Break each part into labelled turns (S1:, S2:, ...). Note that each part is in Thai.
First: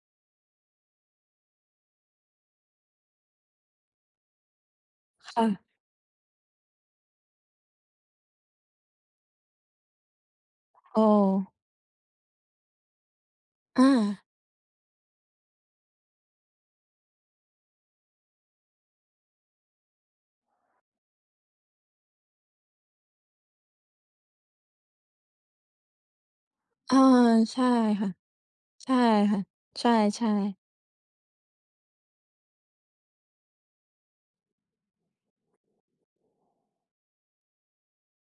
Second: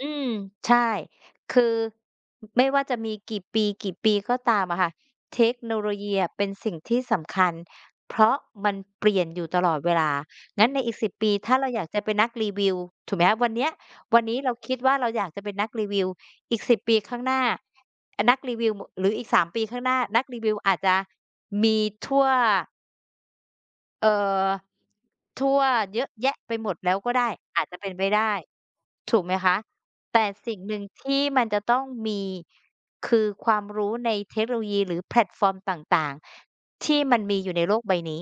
S1: อืม ใช่ คือ ไม่ว่าจะมีกี่ปี ๆ ก็ตามอะค่ะ
S2: ค
S1: เท
S2: ่
S1: ค
S2: ะ
S1: โนโลยีอะเป็นสิ่งที่สำคัญ เพราะมันเปลี่ยนอยู่ตลอดเวลา งั้นในอีก
S2: เ
S1: 10 ปี
S2: ออ
S1: ถ้าเราอยากจะเป็นนักรีวิว ถูกไหมคะ วันเนี้ย
S2: อ
S1: ว
S2: า
S1: ันนี้เราคิดว่าเราอยากจะเป็นนักรีวิว อีก 10 ปีข้างหน้า นักรีวิว ม หรืออีก 3 ปีข้างหน้า นักรีวิวอาจจะมีทั่ว เอ่อ ทั่ว เยอะแยะไปหมดแล้
S2: ออ
S1: ว
S2: อ
S1: ก็ได้
S2: ใช
S1: อา
S2: ่
S1: จจะเป็นไป
S2: ค่ะ
S1: ได้
S2: ใช่
S1: ถูกไหม
S2: ค่ะ
S1: คะ
S2: ใช
S1: แต่
S2: ่
S1: สิ
S2: ๆ
S1: ่งหนึ่งที่มันจะต้องมี คือความรู้ในเทคโนโลยีหรือแพลตฟอร์มต่าง ๆ ที่มันมีอยู่ในโลกใบนี้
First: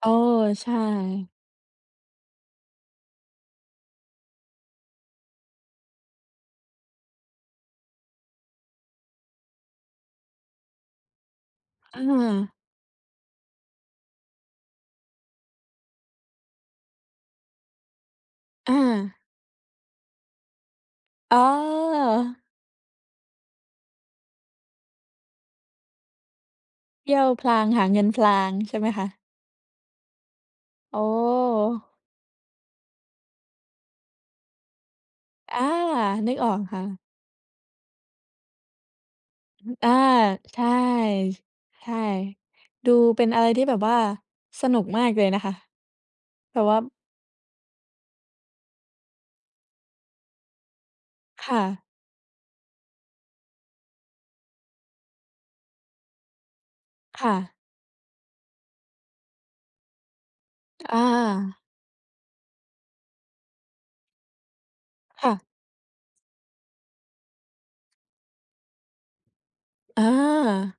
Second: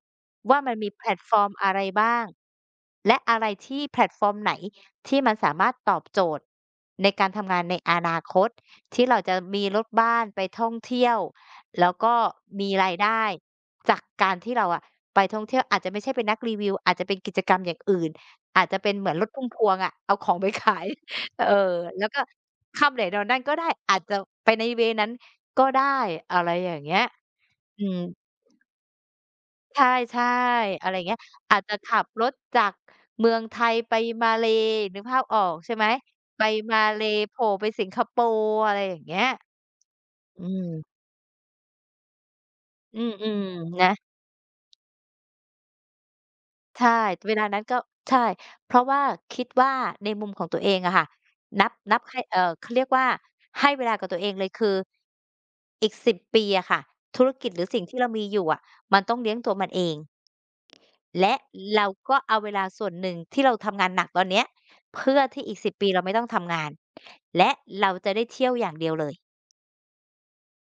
S2: เออ
S1: ว่า
S2: ใช
S1: มันมีแพลต
S2: ่
S1: ฟอร์มอะไรบ้าง และอะไรที่ แพลตฟอร์มไหนที่มันสามารถตอบโจทย์ในการทำงานในอนาคต ที่เราจะมีรถบ้านไปท่องเที่ยว แล้
S2: เ
S1: วก็
S2: ออ
S1: มีรายได้จากการที่เราอะไปท่องเที่ยว อาจจะไม่ใช่เป็นนักรีวิว อาจจะเป็นกิจกรรมอย่างอื่น อาจ
S2: อ
S1: จะเป็นเหมื
S2: า
S1: อนรถพุ่มพวงอะ เอาของไปขาย
S2: อ๋
S1: เออ แล้วก็
S2: อ
S1: ค่ำไหนนอนนั่นก็ได้ อาจจะไปใน เวย์ นั้นก็ได้ อะไรอย่างเงี้ย
S2: เที่ยวพลาง ห
S1: อื
S2: าเง
S1: ม
S2: ินพลางใช่ไหมคะ?
S1: ใช่ ๆ อะไร
S2: โอ
S1: เงี้ย อาจจะข
S2: ้!
S1: ับรถจากเมืองไทยไปมาเลย์ นึกภาพออ
S2: อ
S1: ก
S2: า
S1: ใช่ไหม
S2: นึก
S1: ไป
S2: ออก
S1: ม
S2: ค
S1: า
S2: ่ะ
S1: เลย์โผล่ไปสิงคโปร์ อะไรอย่างเงี้ย
S2: อืม อา
S1: อื
S2: ใช่
S1: ม
S2: ใช่ ดู
S1: อืม
S2: เป็นอะไรที่แบ
S1: ๆ
S2: บ
S1: นะ
S2: ว่าสนุกมากเลยนะคะ แบบว่า
S1: ใช่ เวลานั้นก็ ใช่ เพราะว่า คิดว่าในมุมของตัวเองอะค่ะ
S2: ค่
S1: นับ
S2: ะ
S1: นับให้ เอ่อ เขาเรียกว่า ให้เวลากับตัวเองเลย คืออีก 10 ปีอะค่ะ ธ
S2: ค
S1: ุร
S2: ่
S1: กิจ
S2: ะ
S1: หรือสิ่งที่เรามีอยู่อะมันต้องเลี้ยงตัวมันเอง
S2: ต อ
S1: และ
S2: า
S1: เราก็เอาเวลาส่วนหนึ่งที่เราทำงานหนักตอนเนี้ย เพื่อ
S2: ค่ะ
S1: ที่อีก 10 ปีเราไม่ต้องทำงาน และเราจะได้เที่ยวอย่างเดียวเลย
S2: อา